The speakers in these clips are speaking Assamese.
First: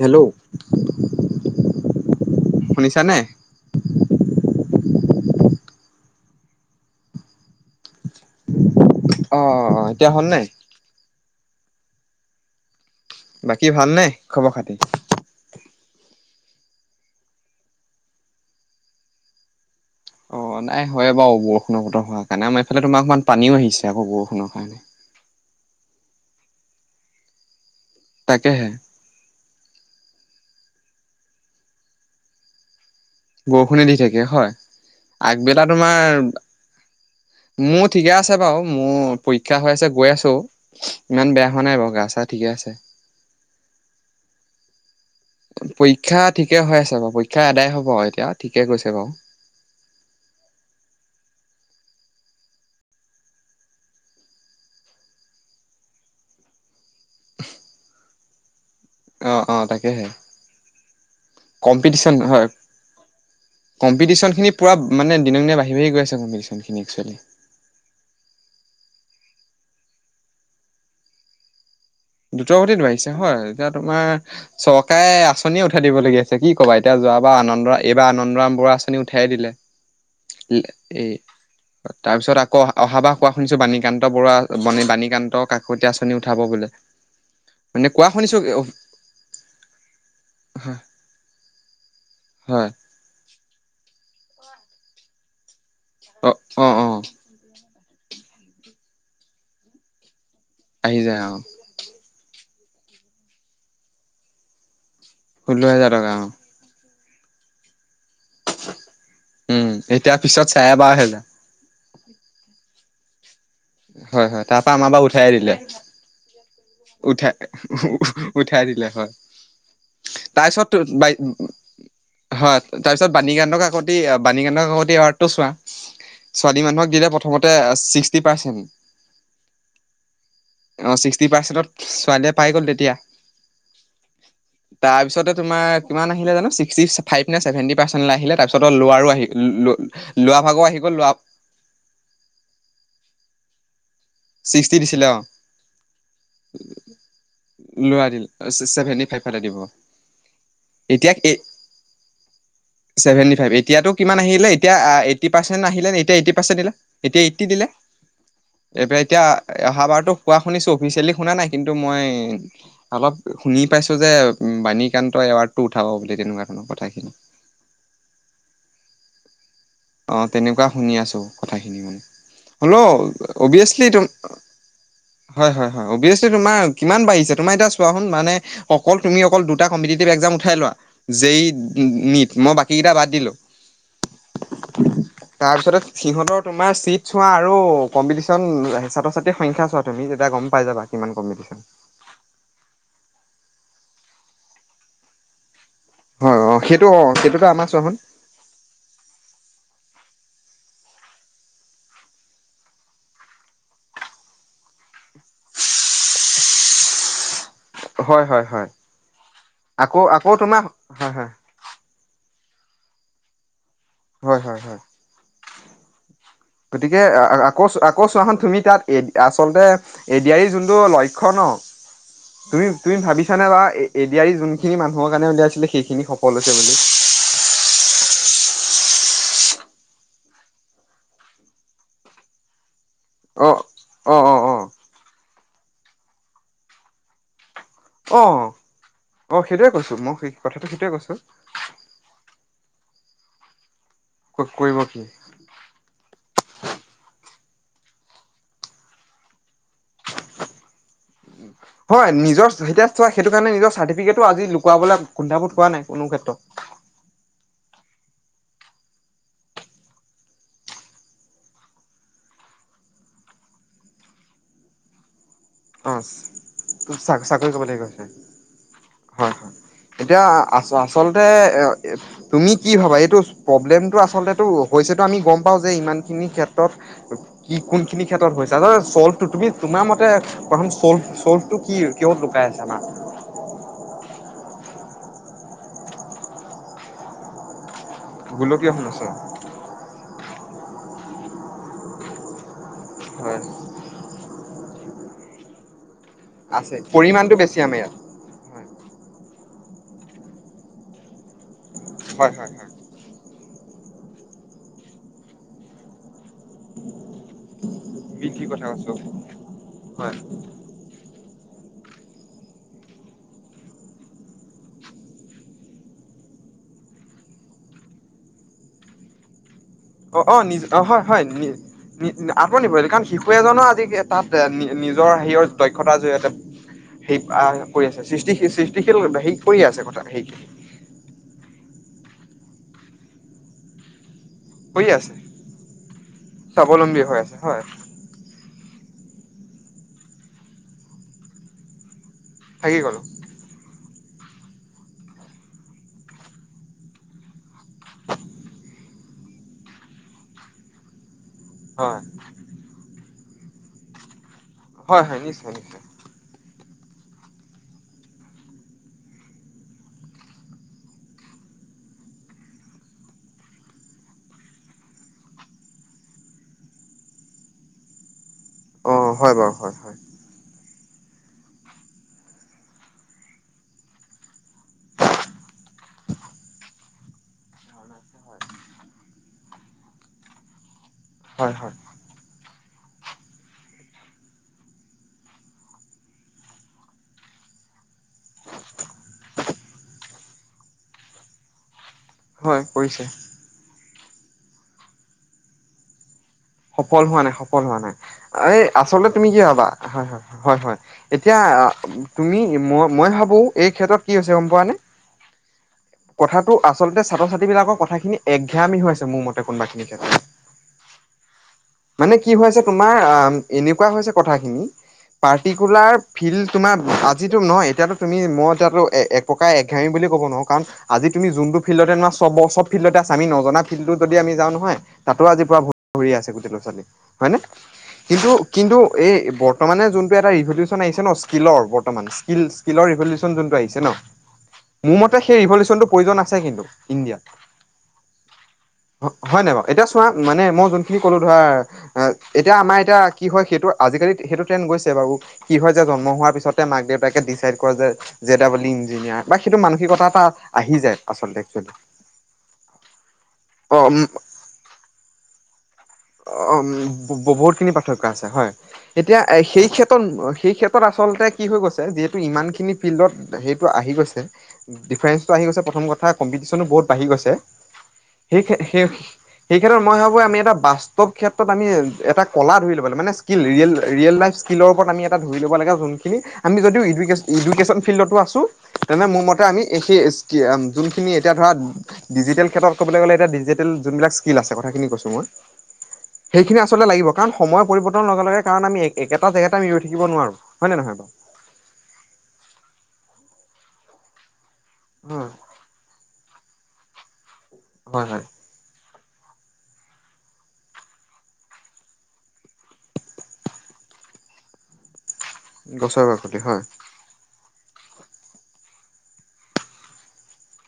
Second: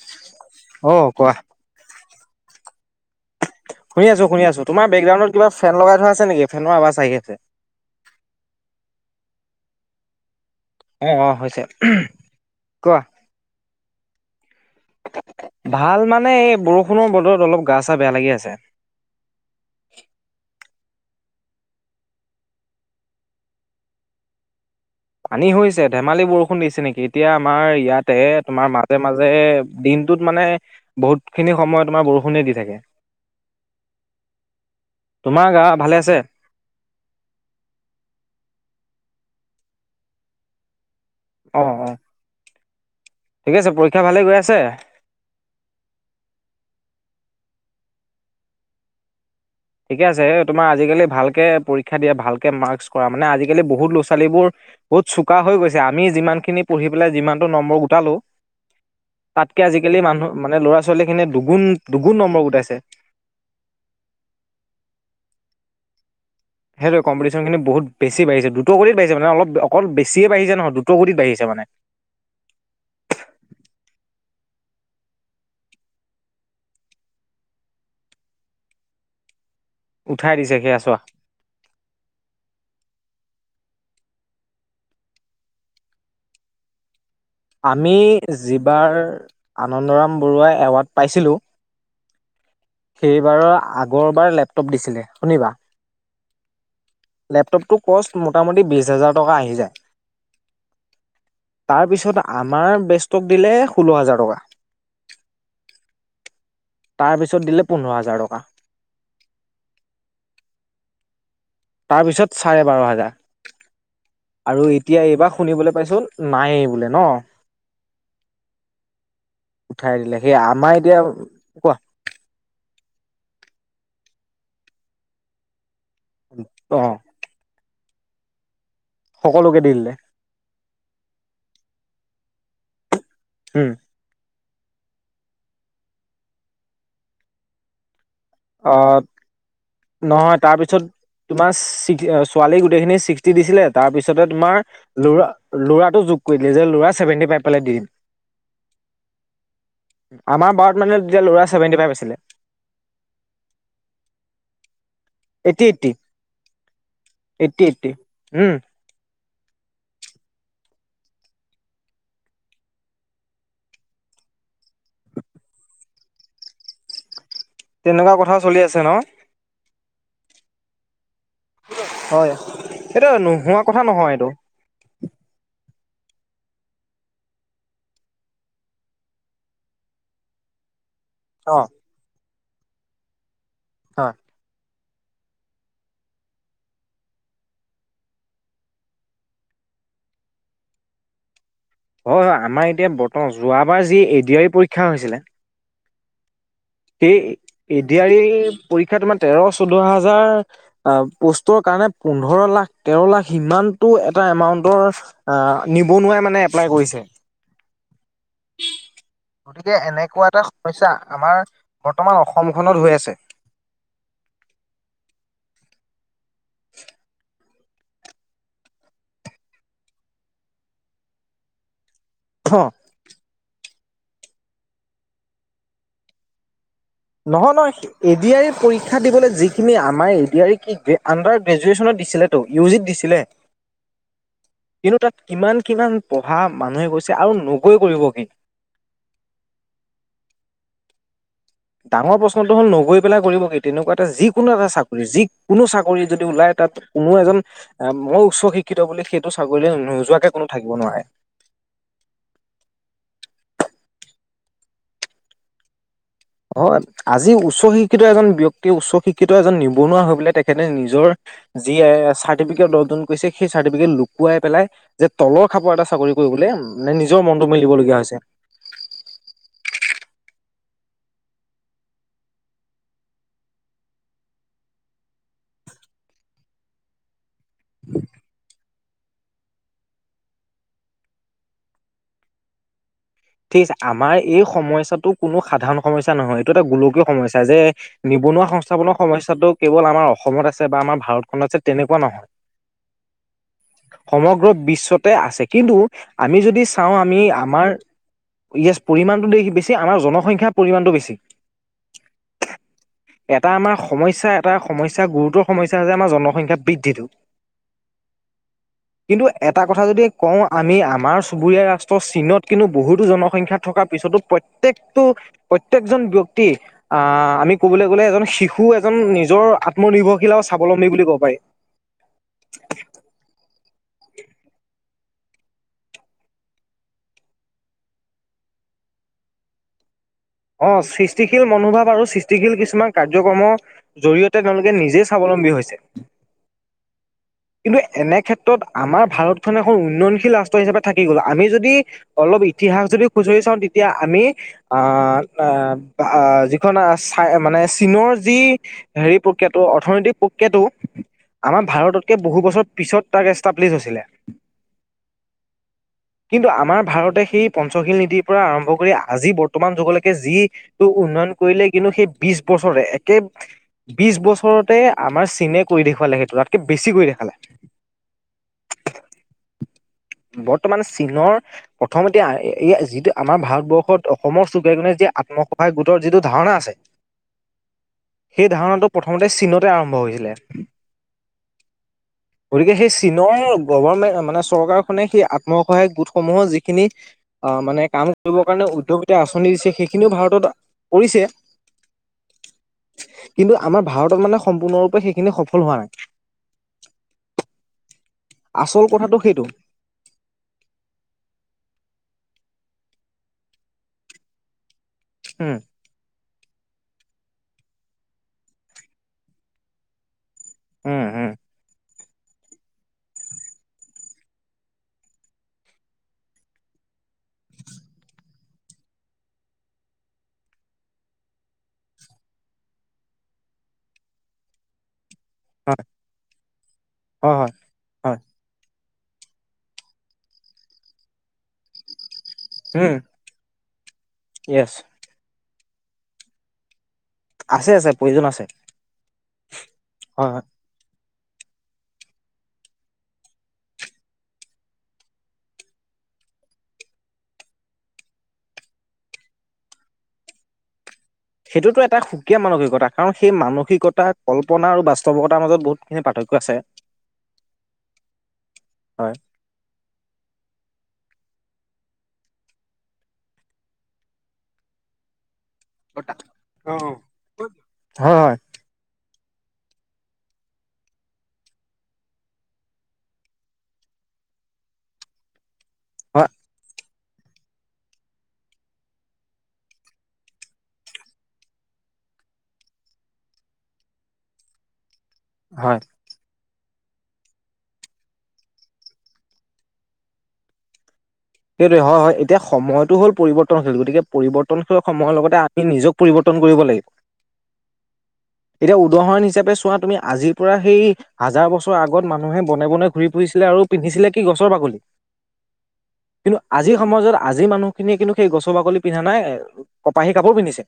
হেল্ল' অ কোৱা শুনিছানে? শুনি আছো শুনি আছো তোমাৰ বেকগ্ৰাউণ্ডত কিবা ফেন লগাই থোৱা আছে নেকি ফেনৰ আৱাজ আহি আছে। অ', অ', অ', এতিয়া হ'ল নাই? অ', অ', হৈছে কোৱা? বাকী ভালনে খবৰ-খাতি? ভাল মানে এই বৰষুণৰ বতৰত অলপ গা চা বেয়া লাগি আছে। অ', নাই হয় বাৰু বৰষুণৰ বতৰ হোৱাৰ কাৰণে আমাৰ এইফালে তোমাৰ ইমান পানীও আহিছে আকৌ বৰষুণৰ কাৰণে। পানী হৈছে ধেমালি বৰষুণ দিছে নেকি এতিয়া আমাৰ ইয়াতে তোমাৰ তাকেহে মা মাজে মাজে দিনটোত মানে বহুত খিনি সময় তোমাৰ বৰষুণে দি থাকে। বৰষুণে দি থাকে হয়, তোমাৰ গা আগবেলা ভালে আছে তোমাৰ মোৰ ঠিকে আছে বাৰু মোৰ পৰীক্ষা হৈ আছে গৈ আছো। ইমান বেয়া অ হোৱা নাই অ বাৰু গা চা ঠিকে আছে। ঠিক আছে পৰীক্ষা ভালে গৈ আছে? পৰীক্ষা ঠিকে হৈ আছে বাৰু পৰীক্ষা আদাই হ'ব আৰু এতিয়া ঠিকে কৈছে বাৰু। ঠিকে আছে তোমাৰ আজিকালি ভালকৈ পৰীক্ষা দিয়া ভালকৈ মাৰ্কছ কৰা মানে আজিকালি বহুত ল'ৰা-ছোৱালীবোৰ বহুত চোকা হৈ গৈছে আমি যিমান খিনি পঢ়ি পেলাই যিমানতটো নম্বৰ গোটালো অ অ তাতকে আজিকালি তাকেহে মানুহ মানে ল'ৰা ছোৱালী খিনিৱে দুগুণ দুগুণ নম্বৰ গোটাইছে কম্পিটিচনখিনি পূৰা মানে দিনক দিনে বাঢ়ি বাঢ়ি গৈ আছে কম্পিটিচন সেইটোৱে কম্পিটিচন [unintelligible] ‌ বহুত বেছি বাঢিছে দ্ৰুত গতিত বাঢ়িছে মানে অলপ অকল বেছিয়েই বাঢ়িছে নহয় দ্ৰুত গতিত বাঢ়িছে মানে দ্ৰুতগতিত বাঢ়িছে হয় এতিয়া তোমাৰ চৰকাৰে আঁচনিয়েই উঠাই দিবলগীয়া হৈছে কি কবা এতিয়া যোৱাবাৰ আনন্দ এইবাৰ আনন্দৰাম বৰুৱা আঁচনি উঠায়ে দিলে উঠাই দিছে এ সেই আঁচোৱা। এই তাৰপিছত আকৌ অহাবাৰ কোৱা শুনিছো বাণীকান্ত বৰুৱা বাণীকান্ত কাকতি আঁচনি উঠাব বোলে মানে আমি কোৱা শুনিছো যিবাৰ আনন্দৰাম বৰুৱা এৱাৰ্ড পাইছিলোঁ হয় সেইবাৰৰ আগৰবাৰ লেপটপ দিছিলে শুনিবা অ অ' অ' লেপটপটোৰ কষ্ট মোটামুটি বিশ হাজাৰ টকা আহি যায় আহি যায় অ' তাৰপিছত আমাৰ বেচটোক দিলে ষোল্ল হাজাৰ টকা ষোল হাজাৰ টকা অ' তাৰ পিছত দিলে পোন্ধৰ হাজাৰ টকা উম এতিয়া পিছত চাৰে বাৰ হাজাৰ তাৰ পিছত চাৰে বাৰ হাজাৰ হয় হয় তাৰ আৰু পৰা আমাৰ এতিয়া বাৰু উঠাই এইবাৰ দিলে শুনিবলৈ পাইছো নাইয়ে উঠাই উঠাই দিলে হয় উঠাই দিলে সেই তাৰছত আমাৰ তোৰ এতিয়া বাই কোৱা হয় তাৰ পিছত বাণীকান্তক কাকতি বাণীকান্ত কাকতি এৱাৰ্ডটো চোৱা ছোৱালী অ মানুহক দিলে প্ৰথ মতে ছিক্সটি পাৰ্চেণ্ট সকলোকে দি দিলে অ ছিক্সটি পাৰ্চেন্টত ছোৱালীয়ে পাই গ'ল তেতিয়া উম তাৰপিছতে তোমাৰ কিমান আহিলে জানো ছিক্সটি ফাইভ নে চেভেণ্টি পাৰ্চেণ্ট লৈ আহিলে তাৰপিছত তে অ ল'ৰাৰো আহি ল' ল' নহয় ল'ৰাৰ‌ ভাগৰো তাৰপিছত আহি গ'ল ল'ৰা তোমাৰ ছিকচ‌ ছোৱালী গোটেইখিনি ছিক্সটি দিছিলে তাৰপিছতে তোমাৰ ছিক্সটি দিছিলে অ' ল'ৰা ল'ৰাটো যোগ কৰি দিলে যে ল'ৰা ছেভেন্টি ফাইভ পালে দি দিম চে চেভেনটি ফাইভ পালে দিব আমাৰ বাৰত মানে এতিয়া তেতিয়া এ ল'ৰা ছেভেণ্টি ফাইভ আছিলে ছেভেণ্টি ফাইভ এতিয়াতো কিমান আহিলে এতিয়া আ এইটি পাৰ্চেন্ট এইট্টি এইট্টি আহিলে এতিয়া এইটি পাৰ্চেন্ট দিলে, এতিয়া এইটি এইট্টি দিলে এইট্টি উম এইবাৰ এতিয়া অহা বাৰতো কোৱা শুনিছো অফিচিয়েলি শুনা নাই কিন্তু মই অলপ শুনি পাইছো যে বাণীকান্ত এৱাৰ্ডটো উঠাব বুলি তেনেকুৱা ধৰণৰ কথাখিনি তেনেকুৱা কথা চলি আছে ন অ' তেনেকুৱা শুনি আছোঁ কথাখিনি মানে। হয় হ'লেও এইটো নোহোৱা কথা অবিয়াছলি তোম নহয় এইটো হয় হয় হয় অবিয়াচলি তোমাৰ কিমান বাঢ়িছে তোমাৰ এতিয়া চোৱা চোন মানে অকল তুমি অকল দুটা কম্পিটিটিভ একজাম উঠাই লোৱা জেই অ নিট মই বাকী কিটা বাদ দিলো অ [inaudible] তাৰপিছতে সিহঁতৰ তোমাৰ চিট চোৱা আৰু কম্পিটিশন ছাত্ৰ ছাত্ৰীৰ সংখ্যা চোৱা তুমি যেতিয়া গম- পাই যাবা কিমান কম্পিটিশ্যন। হয়, হয়, আমাৰ এতিয়া বৰ্তমান যোৱাবাৰ যি এ ডি আৰ ই পৰীক্ষা হৈছিলে। হয় অ', সেইটো অ', সেই সেইটোতো আমাৰ এ চোৱা ডি শোন আৰ ই পৰীক্ষা তোমাৰ তেৰ চৈধ্য হাজাৰ অহ, প'ষ্টৰ কাৰণে পোন্ধৰ লাখ তেৰ লাখ সিমানটো এটা এমাউন্টৰ অ', নিবনুৱাই মানে এপ্লাই কৰিছে। হয় হয় হয় গতিকে আকৌ এনেকুৱা আকৌ এটা তোমাৰ সমস্যা হয় হয় আমাৰ বৰ্তমান অসমখনত হৈ আছে। হয়, হয়, হয়। গতিকে আকৌ আকৌ চোৱাখন তুমি তাত এ আচলতে এ ডি আৰ ইৰ যোনটো লক্ষ্য ন'। অ তুমি তুমি ভাবিছা নে বা এ ডি আৰ ই যোনখিনি মানুহৰ কাৰণে উলিয়াইছিলে সেইখিনি সফল হৈছে বুলি? নহয়, নহয়। এ ডি আৰ ই পৰীক্ষা দিবলৈ যিখিনি আমাৰ এ ডি আই ই কি আডাৰ গ্ৰেজুৱেচনত দিছিলে ইউ জিত দিছিলে। অ', অ', অ'। অ কিন্তু তাত কিমান কিমান পঢ়া মানুহে গৈছে আৰু ন অ', অ', সেইটোৱে কৈছো মই সেই কথাটো সেইটোৱে কৈছো। ডাঙৰ প্ৰশ্নটো হ'ল নগৈ পেলাই কৰিব কি তেনেকুৱা এটা যিকোনো এটা কৰিব কি চাকৰি যি কোনো চাকৰি যদি ওলায় তাত কোনো এজন অ', মই উচ্চ শিক্ষিত বুলি সেইটো চাকৰি নোযোৱাকে কোনো থাকিব নোৱাৰে। হয়, নিজৰ এতিয়া চোৱা সেইটো কাৰণে নিজৰ চাৰ্টিফিকেটটো আজি লুকাবলৈ কুণ্ঠাবোধ কোৱা নাই কোনো ক্ষেত্ৰত। অ', আজি উচ্চ শিক্ষিত এজন ব্যক্তি উচ্চ শিক্ষিত এজন নিবনুৱা হৈ পেলাই তেখেতে নিজৰ যিয়ে চাৰ্টিফিকেট অৰ্জন কৰিছে সেই চাৰ্টিফিকেট লুকুৱাই পেলাই যে তলৰ খাপৰ এটা অ চাকৰি কৰিবলৈ মানে নিজৰ মনটো চাকৰি কৰিবলৈ মেলিবলগীয়া গৈছে হৈছে। হয়, হয়, এতিয়া আ আচলতে এ তুমি কি ভাবা এইটো প্ৰব্লেমটো আচলটো হৈছেতো আমি গম পাওঁ যে ইমানখিনি ক্ষেত্ৰত কি কোনখিনি ক্ষেত্ৰত হৈছে চলটো তুমি তোমাৰ মতে প্ৰথম চ'ল চ'লটো কি কিহত লুকাই আছে আমাৰ? ঠিক আছে, আমাৰ এই সমস্যাটো কোনো সাধাৰণ সমস্যা নহয় এইটো এটা গোলকীয় সমস্যা যে নিবনুৱা গোলকীয় সংস্থাপনৰ সমস্যা সমস্যাটো কেৱল আমাৰ অসমত আছে বা আমাৰ ভাৰতখনত আছে তেনেকুৱা নহয়। হয়। সমগ্ৰ বিশ্বতে আছে কিন্তু আমি যদি আছে চাওঁ আমি পৰিমাণটো বেছি আমাৰ ইয়াত য়েছ পৰিমাণটো দে বেছি আমাৰ জনসংখ্যাৰ পৰিমাণটো বেছি। হয়, হয়, হয়। এটা আমাৰ সমস্যা এটা সমস্যা গুৰুতৰ সমস্যা হৈছে আমাৰ জনসংখ্যা বৃদ্ধিটো। বৃদ্ধিৰ কথা কৈছো কিন্তু এটা কথা যদি হয় কওঁ আমি আমাৰ চুবুৰীয়া ৰাষ্ট প চীনত কিন্তু বহুতো জনসংখ্যা থকাৰ পিছতো প্ৰত্যেকটো প্ৰত্যেকজন ব্যক্তি অহ, আমি ক'বলৈ গ'লে এজন শিশু এজন নিজৰ অ অ নিৰ্ভৰশীলতা আৰু নিজ অ স্বাৱলম্বী হয় বুলি ক'ব হয় পাৰি। নি আত্মনিৰ্ভৰশীল কাৰণ শিশু এজনো আজি তাত নিজৰ হেৰ দক্ষতাৰ জৰিয়তে সেই আহ, কৰি আছে সৃষ্টি সৃষ্টিশীল হে কৰিয়ে আছে কথা সেই অ', সৃষ্টিশীল মনোভাৱ আৰু সৃষ্টিশীল কিছুমান কাৰ্যক্ৰমৰ জৰিয়তে তেওঁলোকে কৰিয়ে নিজে আছে স্বাৱলম্বী হৈছে স্বাৱলম্বী হৈ আছে হয় কিন্তু এনে ক্ষেত ত্ৰত আমাৰ ভাৰতখন এখন উন্নয়নশীল ৰাষ্ট্ৰ হিচাপে থাকি গ'ল, আমি যদি অলপ থাকি ইতিহাস গলো যদি খুচৰি চাওঁ তেতিয়া আমি অহ আহ যিখন চাই মানে চীনৰ যি হেৰি প্ৰক্ৰিয়াটো অৰ্থনৈতিক প্ৰক্ৰিয়াটো আমাৰ হয় ভাৰততকে বহু বছৰ পিছত তাক এষ্টাব্লিছ হৈছিলে। হয় হয়, নিশ্চয় নিশ্চয়। কিন্তু আমাৰ ভাৰতে সেই পঞ্চশীল নীতিৰ পৰা আৰম্ভ কৰি আজি বৰ্তমান যুগলৈ কে, যিটো উন্নয়ন কৰিলে কিন্তু সেই বিশ বছৰে একে বিশ বছৰতে আমাৰ চীনে কৰি দেখুৱালে সেইটো তাতকে বেছি কৰি দেখালে। অঁ, হয় বাৰু, হয় হয়। বৰ্তমান চীনৰ প্ৰথম এতিয়া এই যিটো আমাৰ ভাৰতবৰ্ষত অসমৰ চুকে কোণে এতিয়া আত্মসহায়ক গোটৰ যিটো ধাৰণা আছে। সেই ধাৰণাটো প্ৰথমতে চীনতে আৰম্ভ হৈছিলে। হয়, হয়। গতিকে সেই চীনৰ গৰ্ভমে মানে চৰকাৰখনে সেই আত্মসহায়ক গোটসমূহৰ যিখিনি অ', মানে কাম কৰিবৰ কাৰণে উদ্যোগমিতা আঁচনি দিছে সেই খিনিও, ভাৰতত কৰিছে। হয়, কৰিছে। কিন্তু আমাৰ ভাৰতত মানে সম্পূৰ্ণৰূপে সেইখিনি সফল হোৱা নাই। সফল হোৱা নাই, সফল হোৱা নাই। এই আচল আচলতে কথাটো তুমি কি সেইটো ভাৱা? হয়, হয়, হয়, হয়। এতিয়া তুমি ম মই মই ভাৱোঁ এই ক্ষেত্ৰত কি হৈছে গম পোৱা নে? উম কথাটো আচলতে ছাত্ৰ ছাত্ৰী বিলাকৰ কথাখিনি একঘেয়ামী হৈছে, মোৰ মতে কোনোবাখিনি ক্ষেত্ৰত। উম, উম। মানে কি হৈ আছে তোমাৰ এনেকুৱা হৈছে কথাখিনি পাৰ্টিকুলাৰ ফিল্ড তোমাৰ আজিতো নহয়, এতিয়ো তুমি মই এতিয়াটো এ এক প্ৰকাৰে একঘেয়ামী বুলি ক'ব নোৱাৰো কাৰণ আজি তুমি যোনটো ফিল্ডতে নোৱা চব, চব ফিল্ডতে আছা, আমি নজনা ফিল্ডো যদি আমি যাওঁ নহয় তাতো আজি পৰা হয় ভৰি আছে গোটেই ল'ৰা ছোৱালী। হয় নে? হয় কিন্তু, কিন্তু এই বৰ্তমানে যোনটো এটা ৰিভলিউচন আহিছে ন স্কিলৰ বৰ্তমান স্কিলচ স্কিলৰ ৰিভলিউচন যোনটো আহিছে ন। ইয়েচ। মোৰ মতে সেই ৰিভলিচনটো প্ৰয়োজন আছে কিন্তু ইণ্ডিয়াত। আছে আছে প্ৰয়োজন আছে হয় নাই বাৰু? এতিয়া চোৱা, হয় হয় মানে মই যোনখিনি কলো ধৰা আ, এতিয়া আমাৰ এতিয়া কি হয় সেইটো আজিকালি সেইটো ট্ৰেন গৈছে বাৰু। কি হয় যে জন্ম হোৱাৰ পিছতে মাক দেউতাকে ডিচাইড কৰে যে যে তা বুলি ইঞ্জিনিয়াৰ বা সেইটো মানসিকতা এটা আহি যায়। আচলতে একচুৱেলি সেইটোতো এটা সুকীয়া মানসিকতা, কাৰণ সেই অ মানসিকতা কল্পনা আৰু বাস্তৱতাৰ মাজত বহুত অঁ, ব বহুতখিনি পাৰ্থক্য আছে হয়। হয়। এতিয়া সেই ক্ষে ত্ৰত, সেই ক্ষেত্ৰত আচলতে কি হৈ গৈছে, যিহেতু ইমানখিনি ফিল্ডত সেইটো আহি গৈছে। ডিফাৰেন্ঞ্চটো আহি গৈছে, প্ৰথম কথা কম্পিটিচনো হয় বহুত বাঢ়ি গৈছে। হয় সেই সেই সেই ক্ষেত্ৰত মই ভাবোঁ আমি এটা বাস্ত ব, ক্ষেত্ৰত আমি এটা কলা ধৰি লব লাগিব, মানে স্কিল ৰিয়েল ৰিয়েল লাইফ স্কিলৰ ওপৰত আমি এটা ধৰি ল'ব লাগে। হয় [unintelligible] আমি যদিও এডু ইডুকেশ্যন ফিল্ডতো আছো, তেনে মোৰ মতে আমি সেই যোনখিনি এতিয়া ধৰা ডিজিটেল ক্ষেত্রত ক'বলৈ গ'লে এতিয়া ডিজিটেল যোনবিলাক স্কিল আছে কথাখিনি কৈছো মই। হয়। সেইখিনি আচলতে লাগিব কাৰণ সময়ৰ পৰিৱৰ্তন লগে লগে কাৰণ আমি একে একেটা জেগাতে আমি ৰৈ থাকিব নোৱাৰো। হয় নে নহয় বাৰু? সেইটোৱে, হয় হয়, এতিয়া সময়টো হ'ল পৰিৱৰ্তনশীল, গতিকে পৰিৱৰ্তনশীল সময়ৰ লগতে আমি নিজক পৰিৱৰ্তন কৰিব লাগিব। হয় হয়। এতিয়া উদাহৰণ হিচাপে চোৱা তুমি আজিৰ পৰা সেই হাজাৰ বছৰ আগত মানুহে বনে বনে ঘূৰি ফুৰিছিলে আৰু পিন্ধিছিলে কি গছৰ বাকলি। গছৰ বাকলি। কিন্তু হয় আজিৰ সমাজত আজিৰ মানুহখিনিয়ে কিন্তু সেই গছ বাকলি পিন্ধা নাই কপাহী কাপোৰ পিন্ধিছে।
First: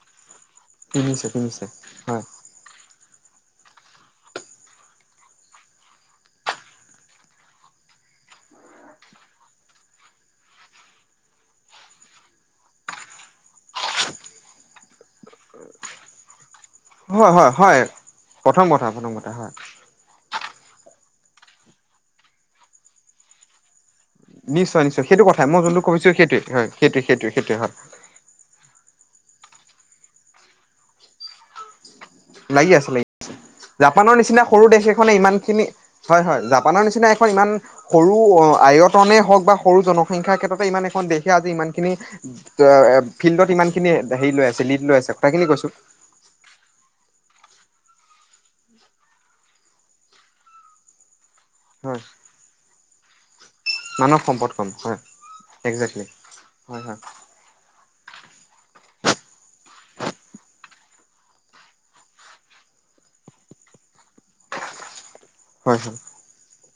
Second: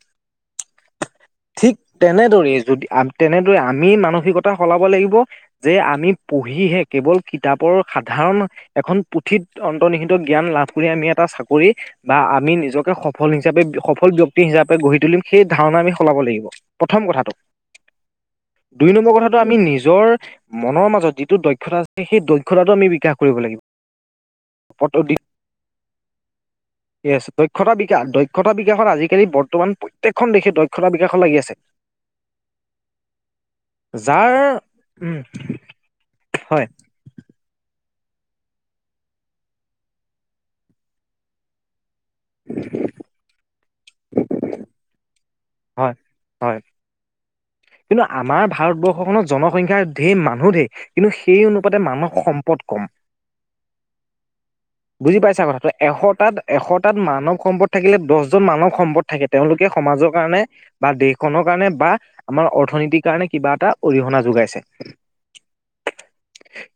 কিনিছে কিনিছে ঠিক হয় তেনেদৰেই যদি আ তেনেদৰে আমি মানসিকতা সলাব লাগিব- যে আমি পঢ়িহে কেৱল কিতাপৰ সাধাৰণ এখন পুথিত অন্তৰ্নিহিত জ্ঞান লাভ কৰি আমি এটা চাকৰি বা আমি নিজকে সফল হিচাপে সফল ব্যক্তি হিচাপে গঢ়ি তুলিম- সেই ধাৰণা আমি সলাব লাগিব প্ৰথম কথা। হয় হয় হয়। প্ৰথম কথা দুই প্ৰথম নম্বৰ কথা কথাটো হয় আমি নিজৰ মনৰ মাজত যিটো দক্ষতা আছে সেই দক্ষতাটো আমি বিকাশ কৰিব লাগিব। নিশ্চয় নিশ্চয় সেইটো কথাই। মই যোনটো কৈছো সেইটোৱে হয়। সেইটোৱে সেইটোৱে [unintelligible] সেইটোৱে হয় দক্ষতা বিকাশ দক্ষতা বিকাশত আজিকালি বৰ্তমান প্ৰত্যেকখন দেশে দক্ষতা বিকাশত লাগি আছে। লাগে আছে-লাগি আছে। জাপানৰ যাৰ নিচিনা সৰু দেশ এখনে উম ইমান খিনি হয়-হয়। হয় জাপানৰ নিচিনা এখন ইমান- সৰু আয়তনে হওঁক বা সৰু জনসংখ্যাৰ ক্ষেত্ৰতে ইমান এখন দেশে আজি ইমান- ফিল্ডত ইমানখিনি হেৰি লৈ আছে লিড লৈ আছে কথাখিনি কৈছোঁ। হয়। কিন্তু আমাৰ ভাৰতবৰ্ষখনত জনসংখ্যা ধেৰ মানুহ ধেৰ কিন্তু সেই অনু- পাতে হয় মানৱ সম্পদ কম। মানৱ সম্পদ কম হয় বুজি পাইছা কথাটো, একজেক্টলি হয় এশটাত‍-এশটাত হয় মানৱ সম্পদ- থাকিলে দহজন মানৱ সম্পদ থাকে। তেওঁলোকে সমাজৰ কাৰণে বা দেশখনৰ কাৰণে বা আমাৰ অৰ্থনীতিৰ কাৰণে কিবা এটা অৰিহণা যোগাইছে। হয়।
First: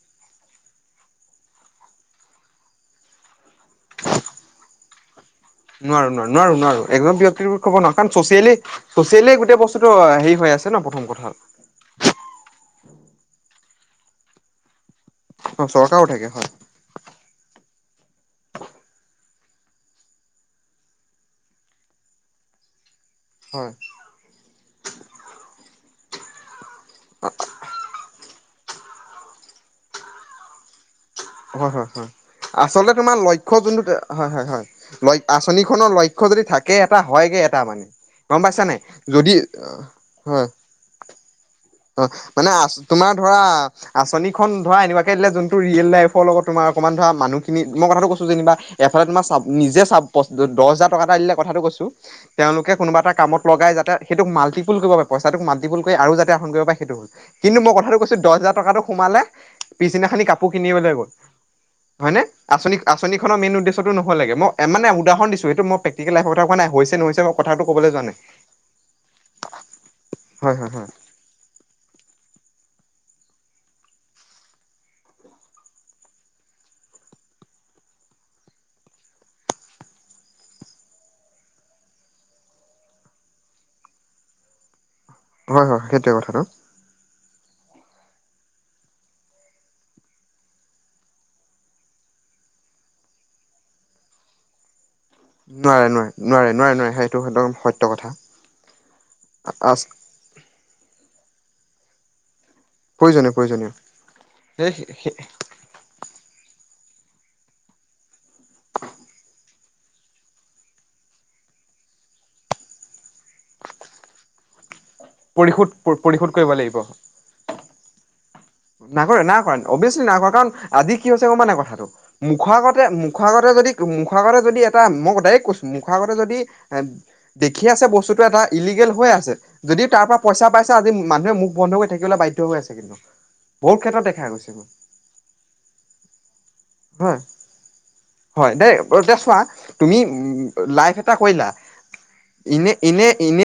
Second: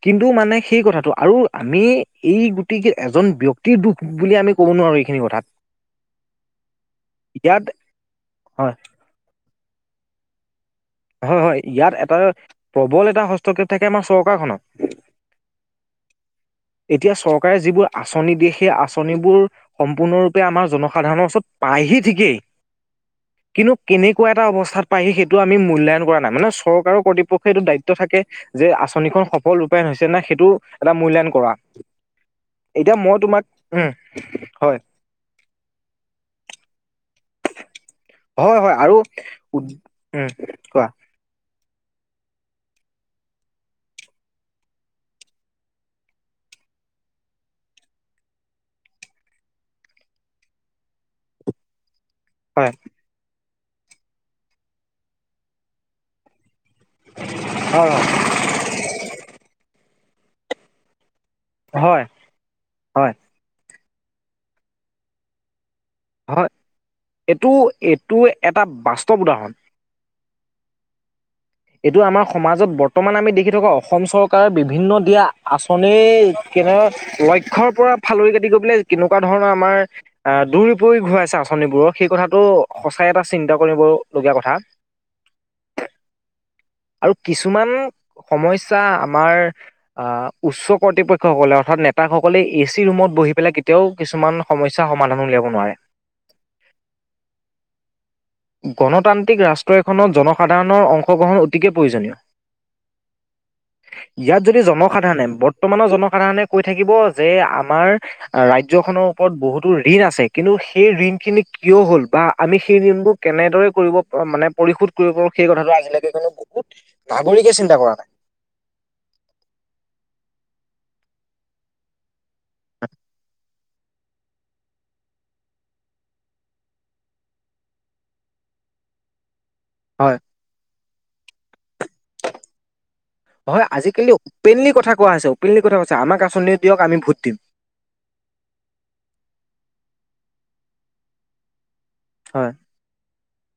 কিন্তু মানে সেই কথাটো আৰু আমি এই গোটেই এজন ব্যক্তিৰ দুখ- বুলি আমি ক'ব নোৱাৰো এইখিনি কথা- নোৱাৰো-নোৱাৰো-নোৱাৰো-নোৱাৰো। একদম ব্যক্তিৰ ক'ব ন' কাৰণ চ'চিয়েলি- হয় ছ'চিয়েলি গোটেই বস্তুটো হেৰি হৈ আছে ন প্ৰথম। কথা হয় হয়। ইয়াত এটা প্ৰবল এটা হস্তক্ষেপ থাকে আমাৰ চৰকাৰখনৰ। অ, চৰকাৰো থাকে হয়। এতিয়া চৰকাৰে যিবোৰ আঁচনি দিয়ে সেই আঁচনিবোৰ- সম্পূৰ্ণৰূপে আমাৰ জনসাধাৰণৰ ওচৰত পায়হি ঠিকেই। হয় কিন্তু কেনেকুৱা এটা অৱস্থাত পায়হি সেইটো আমি মূল্যায়ন কৰা নাই মানে চ ৰকাৰ কৰ্তৃপক্ষৰ এইটো দায়িত্ব থাকে যে আঁচনিখন সফল ৰূপায়ন হৈছে না সেইটো এটা মূল্যায়ন কৰা। হয় হয় হয়। আচলতে এতিয়া তোমাৰ মই তোমাক লক্ষ্য উম যোনটো, হয় হয় হয়। ল আঁচনিখনৰ লক্ষ্য যদি থাকে এটা হয়গে এটা মানে। গম হয় পাইছা হয় নাই, আৰু যদি, উম হয়। কোৱা অ, মানে আ তোমাৰ ধৰা আঁচনিখন ধৰা এনেকুৱাকে দিলে যোনটো ৰিয়েল লাইফ- লগত তোমাৰ অকণমান ধৰা মানুহখিনি, মই কথাটো কৈছো যেনিবা এফালে তোমাৰ নিজে- দহ হাজাৰ টকা এটা দিলে কথাটো কৈছো। হয় তেওঁলোকে কোনোবা এটা কামত লগাই যাতে, সেইটোক মাল্টিপুল কৰিব পাৰি। পইচাটোক মাল্টিপুল কৰি আৰু যাতে আহৰণ কৰিব পাৰে সেইটো, কিন্তু মই কথাটো কৈছো দহ হাজাৰ টকাটো সোমালে পিছদিনাখিনি কাপোৰ কিনিবলৈ গ'ল। হয় নে, আঁচনি হয় আচনিখনৰ মেইন উদ্দেশ্যটো নহ'লেগে মই মানে উদাহৰণ দিছো, সেইটো মই প্ৰেক টিকেল লাইফৰ কথা হয় কোৱা নাই, হৈছে নহৈছে মই এইটো কথাটো ক'বলৈ যোৱা নাই। এইটো এটা বাস্তৱ উদাহৰণ হয়, হয়, হয়। এইটো আমাৰ সমাজত বৰ্তমান আমি দেখি থকা অসম চৰকাৰৰ বিভিন্ন দিয়া, আঁচনিৰ কিবা লক্ষ্যৰ পৰা ফালৰি কাটি গৈ পেলাই কেনেকুৱা ধৰণৰ আমাৰ আহ দূৰি পৰি ঘূৰাইছে আঁচনিবোৰৰ, সেই কথাটো সঁচাই এটা চিন্তা কৰিবলগীয়া কথা। হয়, হয় সেইটোৱে কথাটো। আৰু কিছুমান সমস্যা আমাৰ আহ উচ্চ কৰ্তৃপক্ষসকলে। অৰ্থাৎ নেতাসকলে এচি ৰুমত বহি পেলাই কেতিয়াও, কিছুমান সমস্যা সমাধান উলিয়াব নোৱাৰে। নোৱাৰে। নোৱাৰে, নোৱাৰে সেইটো একদম সত্য কথা। গণতান্ত্ৰিক ৰাষ্ট্ৰ এখনত, জনসাধাৰণৰ অংশগ্ৰহণ অতিকে প্ৰয়োজনীয়। প্ৰয়োজনীয় প্ৰয়োজনীয়। ইয়াত যদি সেই জনসাধাৰণে বৰ বৰ্তমানৰ জনসাধাৰণে কৈ থাকিব, যে আমাৰ অ' ৰাজ্যখনৰ ওপৰত বহুতো ঋণ আছে, কিন্তু সেই ঋণ খিনি কিয় হ'ল বা আমি সেই ঋণবোৰ কেনেদৰে কৰিব, মানে পৰিশোধ কৰিব পাৰো সেই পৰিশোধ কথাটো আজিলৈকে কিন্তু পৰিশোধ কৰিব লাগিব। বহুত নাগৰিকে চিন্তা কৰা নাই। নকৰে, নাই কৰা অভিয়াচলি না কৰা কাৰণ আজি কি হৈছে গ মানে কথাটো। মুখাৰ আগতে, মুখাৰ আগতে যদি মুখৰ আগতে যদি এটা, মই ডাইৰেক্ট কৈছোঁ মুখৰ আগতে যদি এ দেখি আছে বস্তুটো এটা ইলিগেল হৈ আছে, যদিও তাৰ হয় পৰা পইচা পাইছে, আজি মানুহে মুখ বন্ধ হৈ থাকিবলৈ বাধ্য হৈ আছে কিন্তু। হয় বহুত ক্ষেত্ৰত আজিকালি দেখা গৈছে মোৰ অপেনলি কথা কোৱা হৈছে, অপেনলি কথা কৈছে আমাক আঁচনিও দিয়ক, আমি ভোট হয় দিম। হয় দেই, এতিয়া চোৱা তুমি লাইভ এটা কৰিলা হয় এনে এনে, এনে